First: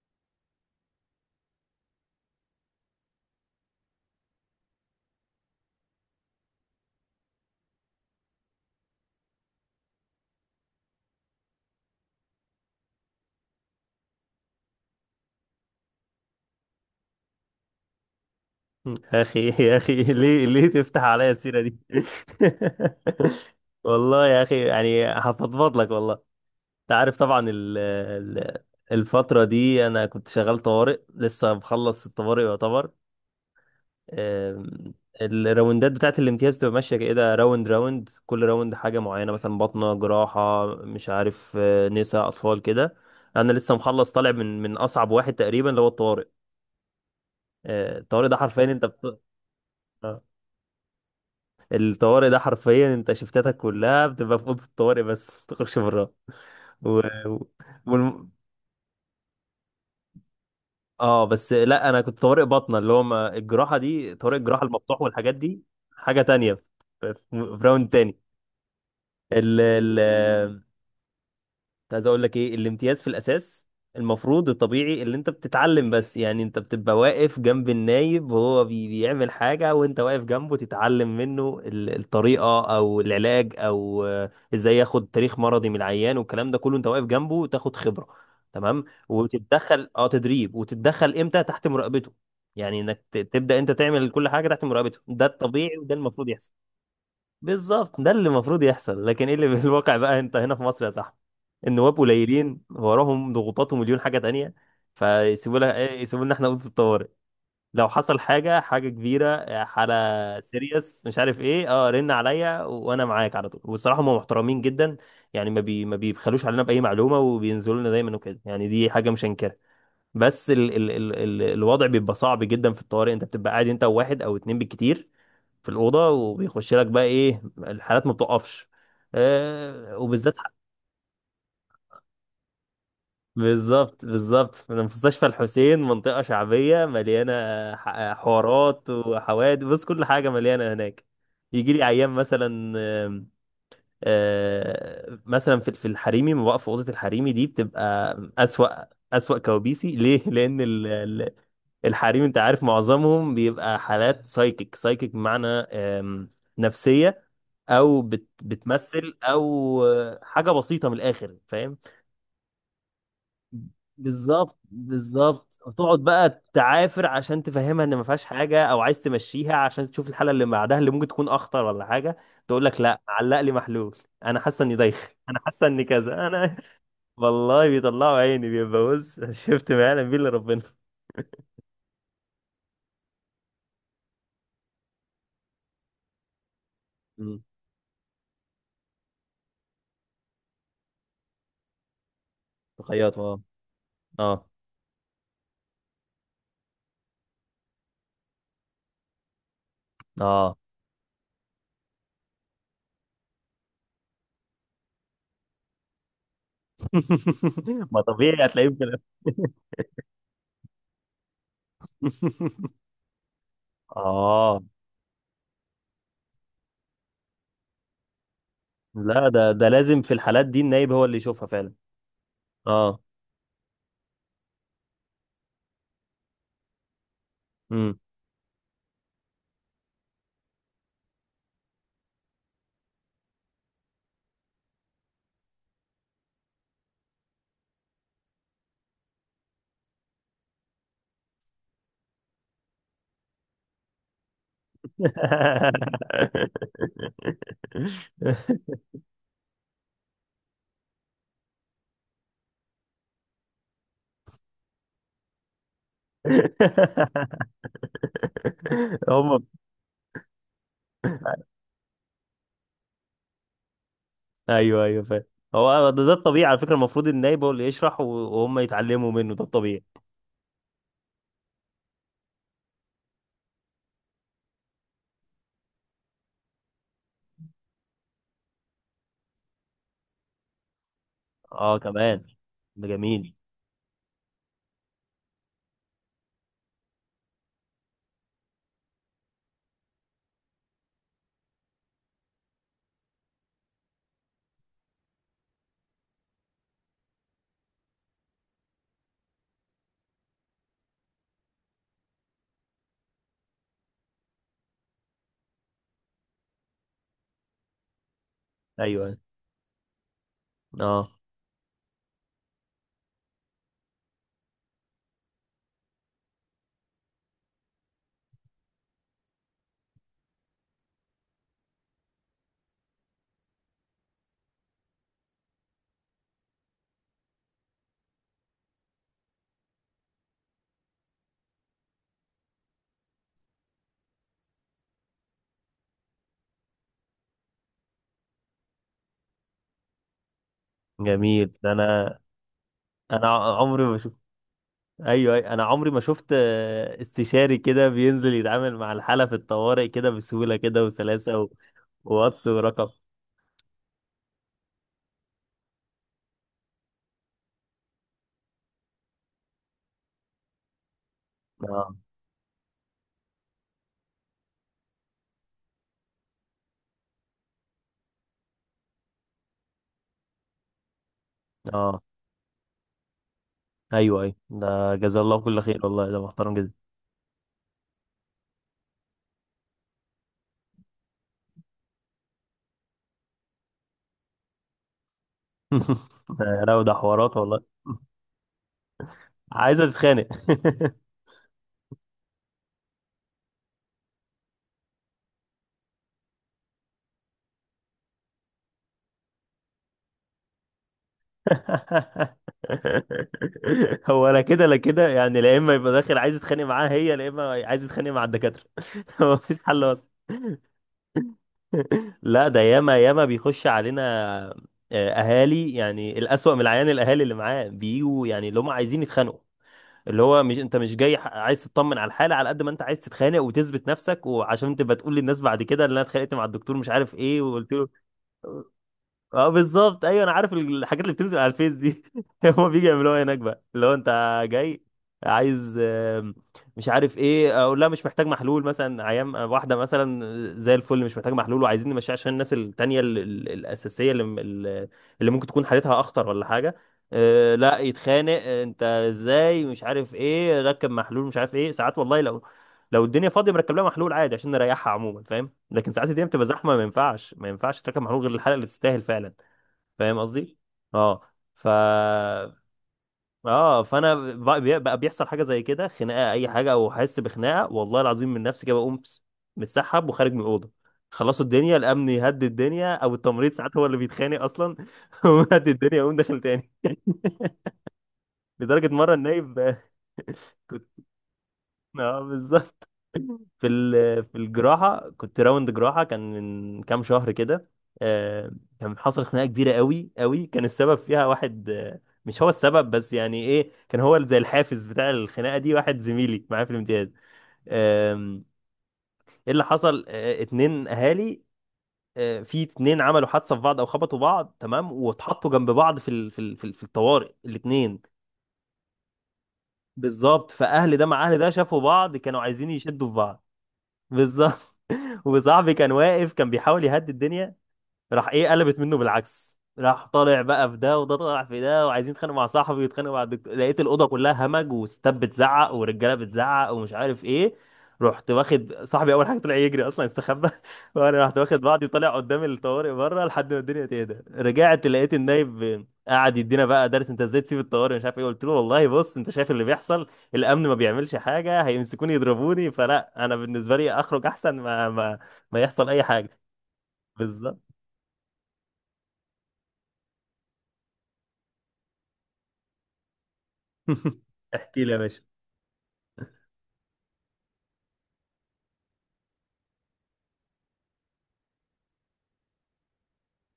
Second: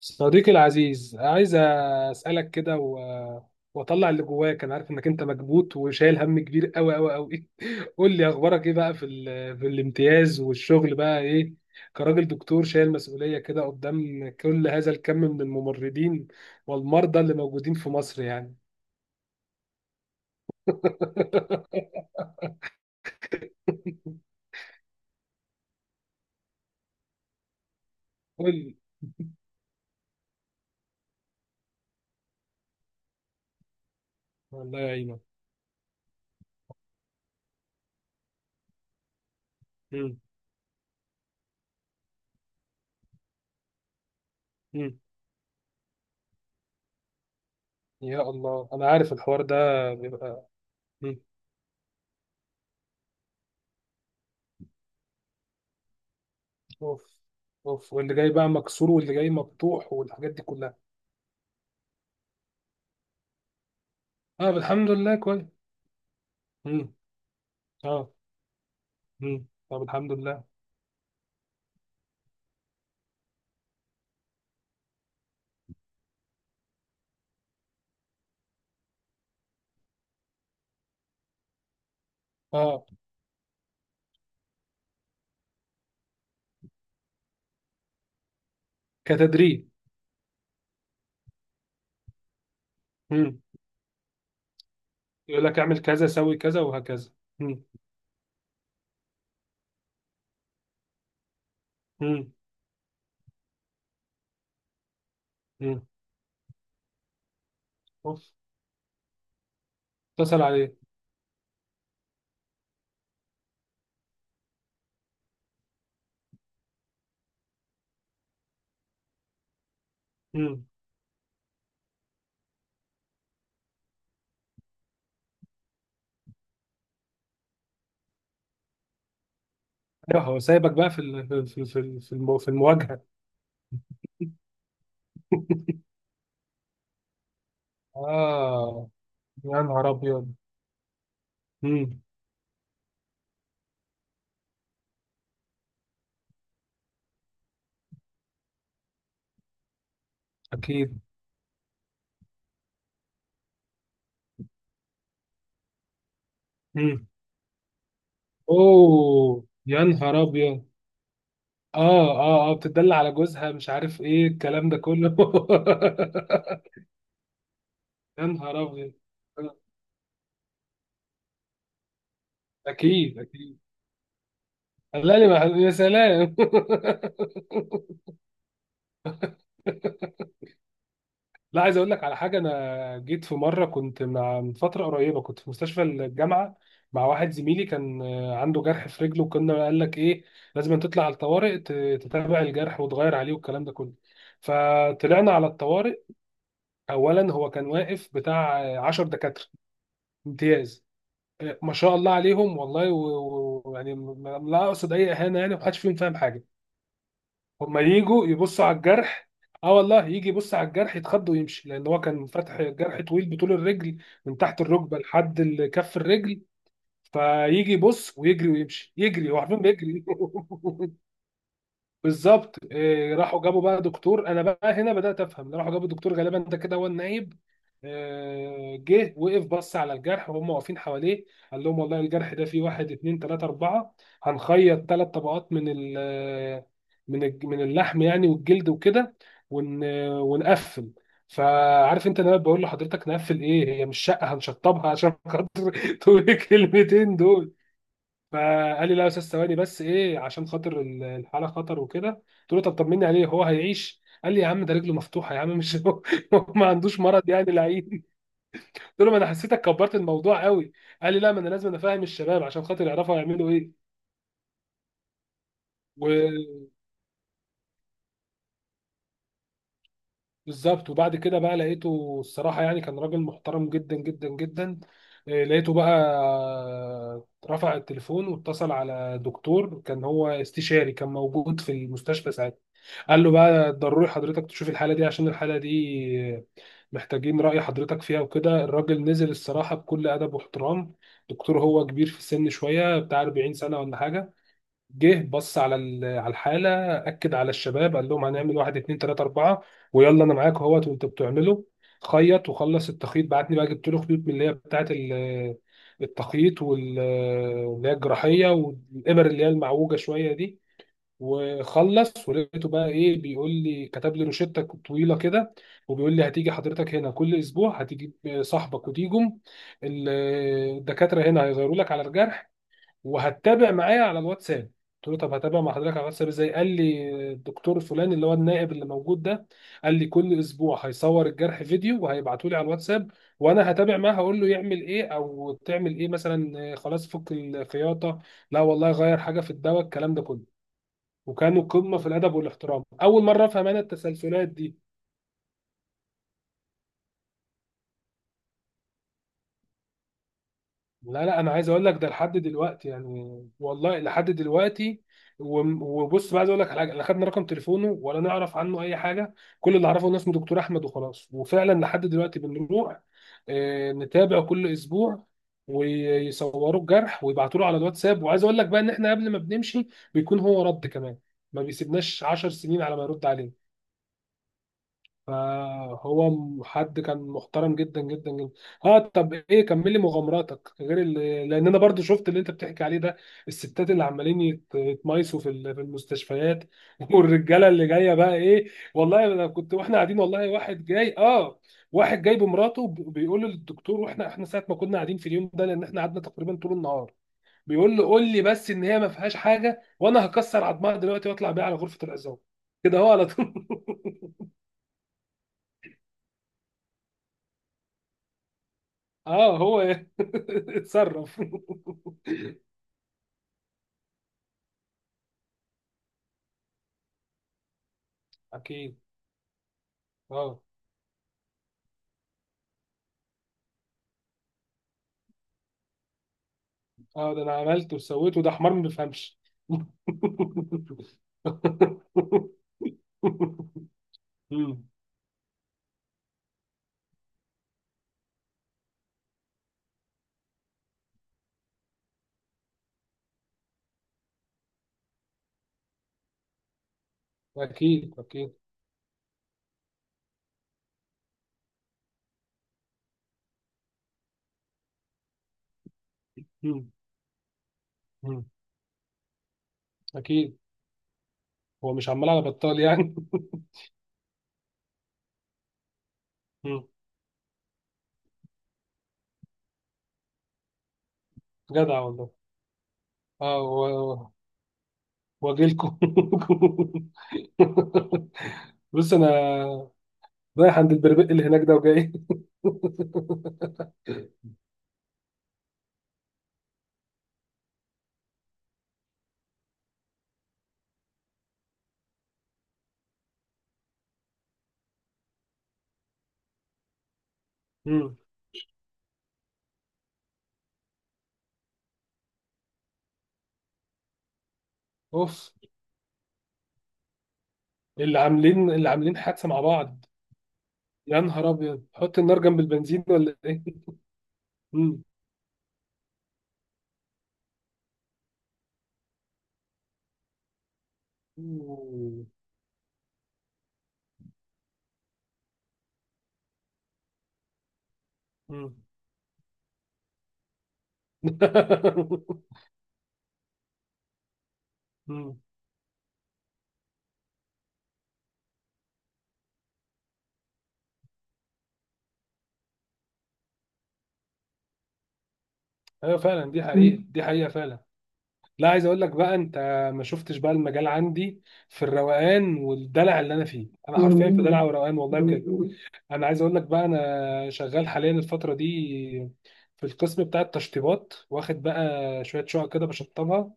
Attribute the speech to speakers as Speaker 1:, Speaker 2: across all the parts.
Speaker 1: صديقي العزيز، عايز اسالك كده واطلع اللي جواك. انا عارف انك انت مكبوت وشايل هم كبير قوي قوي قوي. قول لي اخبارك ايه بقى في الامتياز، والشغل بقى ايه كراجل دكتور شايل مسؤوليه كده قدام كل هذا الكم من الممرضين والمرضى اللي موجودين في مصر يعني.
Speaker 2: يا اخي، يا اخي، ليه تفتح عليا السيره دي؟ والله يا اخي، يعني هفضفض لك والله. انت عارف طبعا ال
Speaker 1: قول
Speaker 2: ال
Speaker 1: لي.
Speaker 2: الفتره دي انا كنت شغال طوارئ، لسه مخلص الطوارئ يعتبر.
Speaker 1: الله
Speaker 2: أم،
Speaker 1: يعينك.
Speaker 2: الراوندات بتاعت الامتياز تبقى ماشيه كده، راوند راوند، كل راوند حاجه معينه، مثلا بطنه،
Speaker 1: مم.
Speaker 2: جراحه، مش عارف، نساء، اطفال كده. انا لسه مخلص، طالع من
Speaker 1: مم.
Speaker 2: اصعب واحد تقريبا اللي هو الطوارئ.
Speaker 1: يا
Speaker 2: الطوارئ ده حرفيا
Speaker 1: الله، انا عارف الحوار ده
Speaker 2: آه.
Speaker 1: بيبقى. مم.
Speaker 2: الطوارئ ده حرفيا انت شفتاتك كلها بتبقى في اوضه الطوارئ، بس ما بتخرجش براها. و...
Speaker 1: اوف.
Speaker 2: و...
Speaker 1: اوف، واللي
Speaker 2: والم-
Speaker 1: جاي بقى مكسور واللي جاي مفتوح والحاجات دي كلها.
Speaker 2: اه، بس لا، انا كنت طوارئ باطنه، اللي هو ما الجراحه دي، طوارئ
Speaker 1: اه،
Speaker 2: الجراحه
Speaker 1: الحمد
Speaker 2: المفتوح
Speaker 1: لله،
Speaker 2: والحاجات
Speaker 1: كويس.
Speaker 2: دي، حاجه تانية.
Speaker 1: امم
Speaker 2: في راوند
Speaker 1: اه.
Speaker 2: تاني. ال...
Speaker 1: طب
Speaker 2: ال...
Speaker 1: الحمد لله.
Speaker 2: كنت عايز اقول لك ايه، الامتياز في الاساس المفروض الطبيعي اللي انت بتتعلم، بس يعني انت بتبقى واقف جنب النايب وهو بيعمل حاجة، وانت واقف جنبه تتعلم منه الطريقة
Speaker 1: اه.
Speaker 2: او العلاج، او ازاي ياخد تاريخ مرضي من العيان والكلام ده كله، انت واقف جنبه تاخد خبرة، تمام،
Speaker 1: كتدريب.
Speaker 2: وتتدخل تدريب، وتتدخل امتى تحت مراقبته، يعني انك
Speaker 1: امم
Speaker 2: تبدأ انت تعمل كل حاجة تحت مراقبته، ده
Speaker 1: يقول لك
Speaker 2: الطبيعي
Speaker 1: اعمل
Speaker 2: وده
Speaker 1: كذا،
Speaker 2: المفروض
Speaker 1: سوي
Speaker 2: يحصل.
Speaker 1: كذا، وهكذا. امم
Speaker 2: بالظبط، ده اللي المفروض يحصل، لكن ايه اللي في الواقع بقى؟ انت هنا في مصر يا صاحبي، النواب
Speaker 1: امم
Speaker 2: قليلين وراهم ضغوطات ومليون حاجه تانية، فيسيبوا لها
Speaker 1: امم
Speaker 2: ايه؟ يسيبوا لنا احنا اوضه الطوارئ. لو حصل
Speaker 1: اوف.
Speaker 2: حاجه كبيره، حاله
Speaker 1: اتصل عليه.
Speaker 2: سيريس، مش عارف ايه، رن عليا، وانا معاك على طول. والصراحه، هم محترمين جدا، يعني ما بيبخلوش علينا باي معلومه، وبينزلوا لنا دايما وكده، يعني دي حاجه مش هنكرها. بس
Speaker 1: امم
Speaker 2: ال ال ال ال الوضع بيبقى صعب جدا في الطوارئ، انت بتبقى قاعد انت وواحد او اتنين بالكتير في الأوضة، وبيخش لك بقى إيه الحالات ما بتقفش،
Speaker 1: ايوه،
Speaker 2: وبالذات
Speaker 1: هو سايبك بقى في ال... في في في في المو- في المواجهه.
Speaker 2: بالظبط، بالظبط في مستشفى الحسين، منطقة شعبية مليانة
Speaker 1: اه،
Speaker 2: حوارات
Speaker 1: يا
Speaker 2: وحوادث، بص
Speaker 1: نهار
Speaker 2: كل حاجة
Speaker 1: ابيض.
Speaker 2: مليانة هناك. يجي لي
Speaker 1: امم
Speaker 2: أيام مثلا، آم، آه، مثلا في الحريمي ما بقف في أوضة الحريمي دي، بتبقى أسوأ أسوأ كوابيسي. ليه؟ لأن
Speaker 1: اكيد.
Speaker 2: الحريم أنت عارف معظمهم بيبقى حالات سايكيك، سايكيك بمعنى
Speaker 1: امم
Speaker 2: نفسية، او بتمثل،
Speaker 1: اوه
Speaker 2: او
Speaker 1: يا نهار
Speaker 2: حاجه
Speaker 1: ابيض.
Speaker 2: بسيطه من الاخر، فاهم؟
Speaker 1: اه. اه اه، بتدل على جوزها، مش عارف ايه
Speaker 2: بالظبط،
Speaker 1: الكلام ده كله.
Speaker 2: بالظبط، وتقعد بقى تعافر عشان تفهمها ان ما فيهاش
Speaker 1: يا نهار
Speaker 2: حاجه، او
Speaker 1: ابيض.
Speaker 2: عايز تمشيها عشان تشوف الحلقه اللي بعدها اللي ممكن تكون اخطر ولا حاجه. تقول لك لا،
Speaker 1: اكيد
Speaker 2: علق لي
Speaker 1: اكيد.
Speaker 2: محلول، انا حاسه اني دايخ،
Speaker 1: لا لي
Speaker 2: انا
Speaker 1: مع-
Speaker 2: حاسه
Speaker 1: يا
Speaker 2: اني كذا،
Speaker 1: سلام.
Speaker 2: انا. والله بيطلعوا عيني، بيبقى بص شفت؟ ما يعلم بيه الا ربنا.
Speaker 1: لا، عايز اقول لك على حاجه. انا جيت في مره، كنت مع، من فتره قريبه كنت في مستشفى الجامعه مع واحد
Speaker 2: مم.
Speaker 1: زميلي، كان عنده جرح في رجله، وكنا قال لك ايه لازم تطلع على الطوارئ تتابع الجرح وتغير
Speaker 2: تخيط،
Speaker 1: عليه
Speaker 2: اه.
Speaker 1: والكلام ده كله.
Speaker 2: اه،
Speaker 1: فطلعنا على الطوارئ. اولا هو كان واقف بتاع 10 دكاتره
Speaker 2: اه.
Speaker 1: امتياز. ما شاء الله عليهم والله لا اقصد اي اهانه، يعني محدش فيهم فاهم حاجه. هما
Speaker 2: ما
Speaker 1: يجوا
Speaker 2: طبيعي
Speaker 1: يبصوا
Speaker 2: هتلاقيه
Speaker 1: على الجرح. اه والله، يجي يبص على الجرح يتخض ويمشي، لان هو كان فاتح جرح طويل بطول الرجل من
Speaker 2: اه.
Speaker 1: تحت الركبه لحد كف الرجل. فيجي يبص ويجري ويمشي،
Speaker 2: لا
Speaker 1: يجري هو،
Speaker 2: ده
Speaker 1: عارفين
Speaker 2: ده لازم
Speaker 1: بيجري.
Speaker 2: في الحالات دي النايب هو اللي يشوفها فعلا.
Speaker 1: بالظبط.
Speaker 2: اه،
Speaker 1: راحوا جابوا بقى دكتور، انا بقى هنا بدات افهم، راحوا جابوا دكتور غالبا ده كده هو النايب.
Speaker 2: امم.
Speaker 1: جه وقف بص على الجرح وهم واقفين حواليه. قال لهم والله الجرح ده فيه واحد اتنين تلاته اربعه، هنخيط ثلاث طبقات من من اللحم يعني، والجلد وكده، ون ونقفل. فعارف انت انا بقول لحضرتك نقفل ايه؟ هي مش شقه هنشطبها عشان خاطر. تقول الكلمتين دول. فقال لي لا يا استاذ، ثواني بس، ايه عشان خاطر الحاله خطر وكده. قلت له طب طمني عليه، هو هيعيش؟ قال لي يا عم ده رجله مفتوحه يا عم، مش هو هو ما عندوش مرض يعني لعين. قلت له ما انا
Speaker 2: هم.
Speaker 1: حسيتك كبرت الموضوع قوي. قال لي لا ما انا لازم افهم الشباب عشان خاطر يعرفوا هيعملوا
Speaker 2: ايوه، ايوه، فاهم. هو ده الطبيعي على
Speaker 1: ايه.
Speaker 2: فكره، المفروض النايب هو اللي يشرح، وهم يتعلموا منه، ده الطبيعي.
Speaker 1: بالظبط. وبعد كده بقى لقيته، الصراحة يعني كان راجل محترم جدا جدا جدا. لقيته بقى رفع التليفون واتصل على دكتور، كان هو استشاري، كان موجود في
Speaker 2: اه، كمان،
Speaker 1: المستشفى ساعتها.
Speaker 2: ده
Speaker 1: قال له
Speaker 2: جميل.
Speaker 1: بقى ضروري حضرتك تشوف الحالة دي، عشان الحالة دي محتاجين رأي حضرتك فيها وكده. الراجل نزل الصراحة بكل أدب واحترام. دكتور هو كبير في السن شوية بتاع 40 سنة ولا حاجة. جه بص على على الحاله، اكد على الشباب، قال لهم هنعمل واحد اتنين تلاته اربعه، ويلا انا معاك اهوت وانتوا بتعملوا. خيط وخلص التخيط، بعتني بقى جبت له خيوط من اللي هي بتاعه التخييط، واللي هي الجراحيه،
Speaker 2: ايوه، أيوه.
Speaker 1: والابر اللي هي المعوجه شويه دي.
Speaker 2: اه،
Speaker 1: وخلص، ولقيته بقى ايه، بيقول لي، كتب لي روشته طويله كده، وبيقول لي هتيجي حضرتك هنا كل اسبوع، هتجيب صاحبك وتيجم ال- الدكاتره هنا هيغيروا لك على الجرح، وهتتابع معايا على الواتساب. قلت له طب هتابع مع حضرتك على الواتساب ازاي؟ قال لي الدكتور فلان اللي هو النائب اللي موجود ده، قال لي كل اسبوع هيصور الجرح فيديو وهيبعته لي على الواتساب، وانا هتابع معاه هقول له يعمل ايه او تعمل ايه، مثلا خلاص فك الخياطه، لا والله غير حاجه في الدواء، الكلام ده كله.
Speaker 2: جميل،
Speaker 1: وكانوا
Speaker 2: ده
Speaker 1: قمه في
Speaker 2: انا
Speaker 1: الادب والاحترام. اول
Speaker 2: انا
Speaker 1: مره افهم انا
Speaker 2: عمري ما شفت.
Speaker 1: التسلسلات دي.
Speaker 2: ايوه، أيوة، انا عمري ما شفت استشاري كده بينزل يتعامل مع الحاله في الطوارئ كده بسهوله كده
Speaker 1: لا لا،
Speaker 2: وسلاسه.
Speaker 1: انا عايز اقول لك ده لحد
Speaker 2: واتس ورقم.
Speaker 1: دلوقتي يعني، والله لحد دلوقتي. وبص بقى، عايز اقول لك على حاجه، لا خدنا رقم تليفونه ولا نعرف عنه اي حاجه. كل اللي اعرفه ان اسمه دكتور احمد وخلاص. وفعلا
Speaker 2: اه،
Speaker 1: لحد دلوقتي بنروح نتابع كل اسبوع، ويصوروا الجرح ويبعتوا له على الواتساب. وعايز اقول لك بقى ان احنا قبل ما بنمشي بيكون هو رد كمان، ما
Speaker 2: اه،
Speaker 1: بيسيبناش 10 سنين على ما يرد علينا.
Speaker 2: ايوه، ايوه، ده جزاه الله كل خير والله، ده محترم جدا.
Speaker 1: حد كان محترم جدا جدا جدا. اه. طب ايه، كملي مغامراتك غير لان انا برضو شفت اللي انت بتحكي عليه ده. الستات اللي عمالين يتمايسوا في في
Speaker 2: ده
Speaker 1: المستشفيات.
Speaker 2: لا، ده حوارات والله.
Speaker 1: والرجاله اللي جايه بقى ايه، والله انا كنت
Speaker 2: عايزه
Speaker 1: واحنا قاعدين
Speaker 2: تتخانق.
Speaker 1: والله واحد جاي. اه، واحد جاي بمراته، بيقول للدكتور، واحنا ساعه ما كنا قاعدين في اليوم ده، لان احنا قعدنا تقريبا طول النهار، بيقول له قول لي بس ان هي ما فيهاش حاجه وانا هكسر عظمها دلوقتي واطلع بيها على غرفه العظام، كده هو على طول.
Speaker 2: هو انا كده، لا كده يعني، لا اما يبقى داخل عايز يتخانق معاها هي، لا اما عايز يتخانق مع الدكاتره. هو
Speaker 1: اه
Speaker 2: مفيش
Speaker 1: هو.
Speaker 2: حل اصلا.
Speaker 1: اتصرف.
Speaker 2: لا ده ياما ياما بيخش علينا اهالي، يعني الاسوأ من العيان الاهالي اللي معاه، بيجوا يعني اللي هم
Speaker 1: اكيد.
Speaker 2: عايزين يتخانقوا، اللي هو مش،
Speaker 1: اه
Speaker 2: انت مش جاي، عايز تطمن على الحاله على قد ما انت عايز تتخانق وتثبت نفسك، وعشان تبقى تقول للناس بعد كده اللي انا اتخانقت مع الدكتور مش عارف
Speaker 1: اه،
Speaker 2: ايه،
Speaker 1: ده انا
Speaker 2: وقلت له.
Speaker 1: عملت وسويت، وده حمار ما بيفهمش.
Speaker 2: اه بالظبط، ايوه، انا عارف الحاجات اللي بتنزل على الفيس دي. هما بيجي يعملوها هناك بقى اللي هو انت جاي
Speaker 1: مم.
Speaker 2: عايز مش عارف ايه، اقول لها مش محتاج محلول مثلا، عيام واحده مثلا زي الفل، مش محتاج محلول، وعايزين نمشيها عشان الناس التانيه الاساسيه، اللي ممكن تكون حالتها اخطر ولا حاجه. لا
Speaker 1: اكيد
Speaker 2: يتخانق،
Speaker 1: اكيد.
Speaker 2: انت ازاي، مش عارف ايه، ركب محلول، مش عارف ايه. ساعات والله لو الدنيا فاضيه مركب لها محلول عادي عشان نريحها عموما، فاهم؟ لكن ساعات الدنيا بتبقى زحمه، ما
Speaker 1: مم.
Speaker 2: ينفعش، ما ينفعش تركب محمول غير
Speaker 1: مم.
Speaker 2: الحلقه اللي تستاهل فعلا. فاهم
Speaker 1: اكيد.
Speaker 2: قصدي؟ اه. ف
Speaker 1: هو مش عمال على بطال يعني.
Speaker 2: اه فانا بقى بيحصل حاجه زي كده، خناقه اي حاجه،
Speaker 1: مم.
Speaker 2: او احس بخناقه والله العظيم من نفسي كده، بقوم متسحب وخارج من الاوضه، خلصوا الدنيا.
Speaker 1: جدع
Speaker 2: الامن
Speaker 1: والله.
Speaker 2: يهدد الدنيا، او التمريض
Speaker 1: اه
Speaker 2: ساعات هو اللي بيتخانق اصلا ويهدد
Speaker 1: واجيلكم.
Speaker 2: الدنيا، ويقوم داخل تاني. لدرجه
Speaker 1: بص
Speaker 2: مره، النايب
Speaker 1: انا رايح
Speaker 2: كنت
Speaker 1: عند البربق اللي هناك ده وجاي.
Speaker 2: اه، بالظبط. في الجراحه، كنت راوند جراحه، كان من كام شهر كده، آه، كان حصل خناقه كبيره قوي قوي، كان السبب فيها واحد، مش هو السبب بس، يعني ايه، كان هو زي الحافز بتاع الخناقه دي، واحد زميلي معايا في الامتياز.
Speaker 1: مم.
Speaker 2: آم، ايه اللي حصل؟ اتنين اهالي، في اتنين عملوا حادثه في بعض او خبطوا بعض، تمام،
Speaker 1: اوف.
Speaker 2: واتحطوا جنب بعض في الطوارئ الاتنين.
Speaker 1: اللي عاملين، اللي عاملين حادثه مع بعض؟
Speaker 2: بالظبط، فاهل ده
Speaker 1: يا
Speaker 2: مع اهل ده،
Speaker 1: نهار
Speaker 2: شافوا
Speaker 1: ابيض،
Speaker 2: بعض،
Speaker 1: حط النار
Speaker 2: كانوا
Speaker 1: جنب
Speaker 2: عايزين
Speaker 1: البنزين
Speaker 2: يشدوا في
Speaker 1: ولا
Speaker 2: بعض.
Speaker 1: ايه؟
Speaker 2: بالظبط.
Speaker 1: مم.
Speaker 2: وصاحبي كان واقف، كان بيحاول يهدي الدنيا، راح ايه، قلبت منه بالعكس، راح طالع بقى في ده، وده طالع في ده، وعايزين
Speaker 1: مم.
Speaker 2: يتخانقوا مع صاحبي ويتخانقوا مع الدكتور. لقيت الاوضه كلها همج، وستات بتزعق، ورجاله بتزعق، ومش عارف ايه. رحت
Speaker 1: مم.
Speaker 2: واخد صاحبي، اول حاجه طلع يجري اصلا، استخبى. وانا رحت واخد بعضي وطالع قدام الطوارئ بره لحد ما الدنيا تهدى. رجعت لقيت
Speaker 1: مم.
Speaker 2: النايب قاعد يدينا بقى درس، انت ازاي تسيب الطوارئ، مش عارف ايه. قلت له والله بص، انت شايف اللي بيحصل، الامن ما بيعملش حاجه، هيمسكوني يضربوني، فلا، انا بالنسبه لي اخرج احسن ما يحصل اي
Speaker 1: ايوه
Speaker 2: حاجه.
Speaker 1: فعلا، دي حقيقة، مم، دي حقيقة
Speaker 2: بالظبط.
Speaker 1: فعلا. لا، عايز اقول لك بقى انت، ما شفتش بقى المجال عندي في الروقان والدلع اللي انا فيه. انا حرفيا في دلع
Speaker 2: احكي لي يا
Speaker 1: وروقان والله
Speaker 2: باشا.
Speaker 1: بجد. انا عايز اقول لك بقى، انا شغال حاليا الفترة دي في القسم بتاع التشطيبات، واخد بقى شوية شقق كده بشطبها.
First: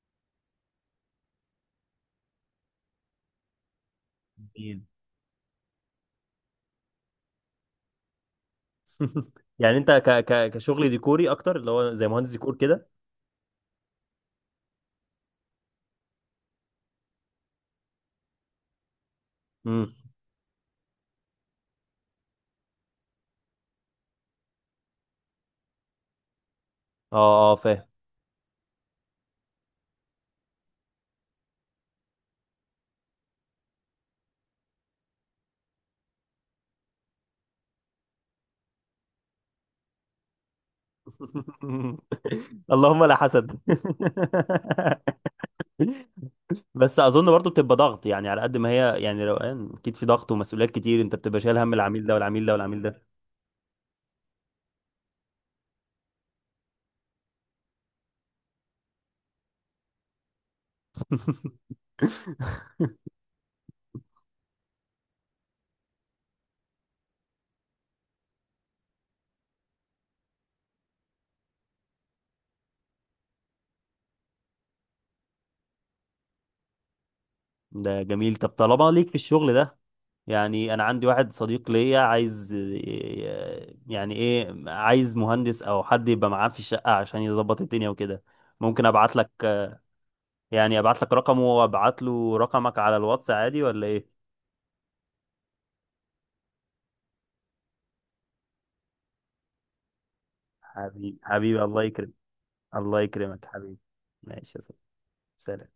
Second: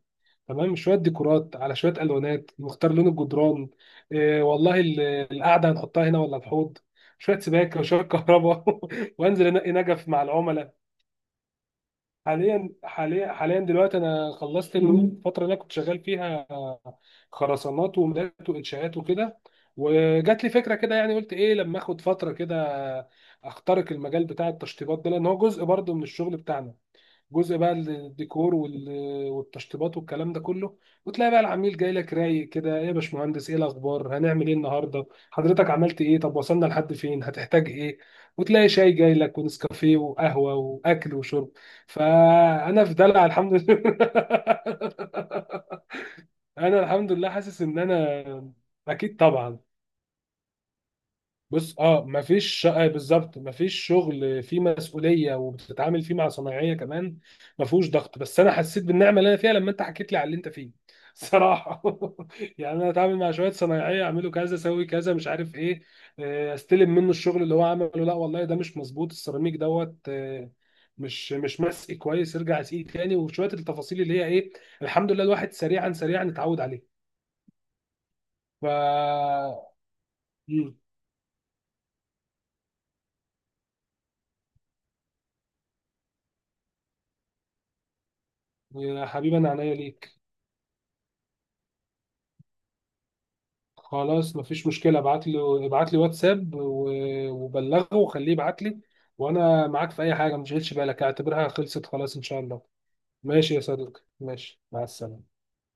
Speaker 1: تمام. شويه ديكورات، على شويه الوانات، نختار لون الجدران، والله
Speaker 2: مين؟
Speaker 1: القعده هنحطها هنا ولا الحوض، شويه سباكه وشويه كهرباء، وانزل انقي
Speaker 2: يعني انت
Speaker 1: نجف
Speaker 2: ك
Speaker 1: مع
Speaker 2: ك
Speaker 1: العملاء.
Speaker 2: كشغل ديكوري اكتر، اللي هو زي مهندس ديكور
Speaker 1: حاليا
Speaker 2: كده؟
Speaker 1: حاليا حاليا، دلوقتي انا خلصت الفتره اللي انا كنت شغال فيها خرسانات ومولات وانشاءات وكده،
Speaker 2: امم.
Speaker 1: وجات لي فكره كده يعني، قلت ايه لما اخد فتره كده اخترق المجال بتاع التشطيبات ده، لان هو جزء برضه من الشغل بتاعنا.
Speaker 2: اه، اه،
Speaker 1: جزء بقى
Speaker 2: فاهم.
Speaker 1: الديكور والتشطيبات والكلام ده كله. وتلاقي بقى العميل جاي لك رايق كده، ايه يا باشمهندس، ايه الاخبار، هنعمل ايه النهارده، حضرتك عملت ايه، طب وصلنا لحد فين، هتحتاج ايه. وتلاقي شاي جاي لك ونسكافيه وقهوه واكل وشرب. فانا في
Speaker 2: اللهم لا
Speaker 1: دلع
Speaker 2: حسد.
Speaker 1: الحمد لله. انا
Speaker 2: بس
Speaker 1: الحمد
Speaker 2: اظن
Speaker 1: لله
Speaker 2: برضو
Speaker 1: حاسس
Speaker 2: بتبقى
Speaker 1: ان
Speaker 2: ضغط، يعني على
Speaker 1: انا.
Speaker 2: قد ما هي
Speaker 1: اكيد
Speaker 2: يعني
Speaker 1: طبعا.
Speaker 2: روقان، اكيد في ضغط ومسؤوليات كتير، انت بتبقى شايل هم
Speaker 1: بص
Speaker 2: العميل
Speaker 1: اه،
Speaker 2: ده والعميل ده
Speaker 1: مفيش آه،
Speaker 2: والعميل
Speaker 1: بالظبط مفيش شغل فيه مسؤوليه وبتتعامل فيه مع صنايعيه كمان، مفهوش ضغط. بس انا حسيت بالنعمه اللي انا فيها لما انت حكيت لي على اللي انت فيه صراحه.
Speaker 2: ده.
Speaker 1: يعني انا اتعامل مع شويه صنايعيه، اعملوا كذا، اسوي كذا، مش عارف ايه. استلم منه الشغل اللي هو عمله، لا والله ده مش مظبوط، السيراميك دوت مش مسئي كويس، ارجع اسقيه تاني، وشويه التفاصيل اللي هي ايه. الحمد لله الواحد سريعا سريعا اتعود عليه.
Speaker 2: ده جميل، طب
Speaker 1: ف
Speaker 2: طالما ليك في الشغل ده، يعني
Speaker 1: مم.
Speaker 2: انا عندي واحد صديق ليا عايز، يعني ايه، عايز مهندس او حد يبقى معاه في الشقة عشان يظبط الدنيا وكده، ممكن
Speaker 1: يا
Speaker 2: ابعت لك؟
Speaker 1: حبيبي، انا عينيا ليك.
Speaker 2: يعني ابعت لك رقمه وابعت له رقمك على الواتس عادي ولا ايه؟
Speaker 1: خلاص مفيش مشكلة، ابعت له، ابعت لي واتساب وبلغه وخليه يبعت لي، وانا معاك في اي حاجة، ما تشغلش بالك،
Speaker 2: حبيبي،
Speaker 1: اعتبرها
Speaker 2: حبيبي،
Speaker 1: خلصت خلاص ان شاء الله.
Speaker 2: الله يكرمك
Speaker 1: ماشي يا
Speaker 2: حبيبي.
Speaker 1: صديقي،
Speaker 2: ماشي
Speaker 1: ماشي،
Speaker 2: يا صاحبي.
Speaker 1: مع السلامة.
Speaker 2: سلام.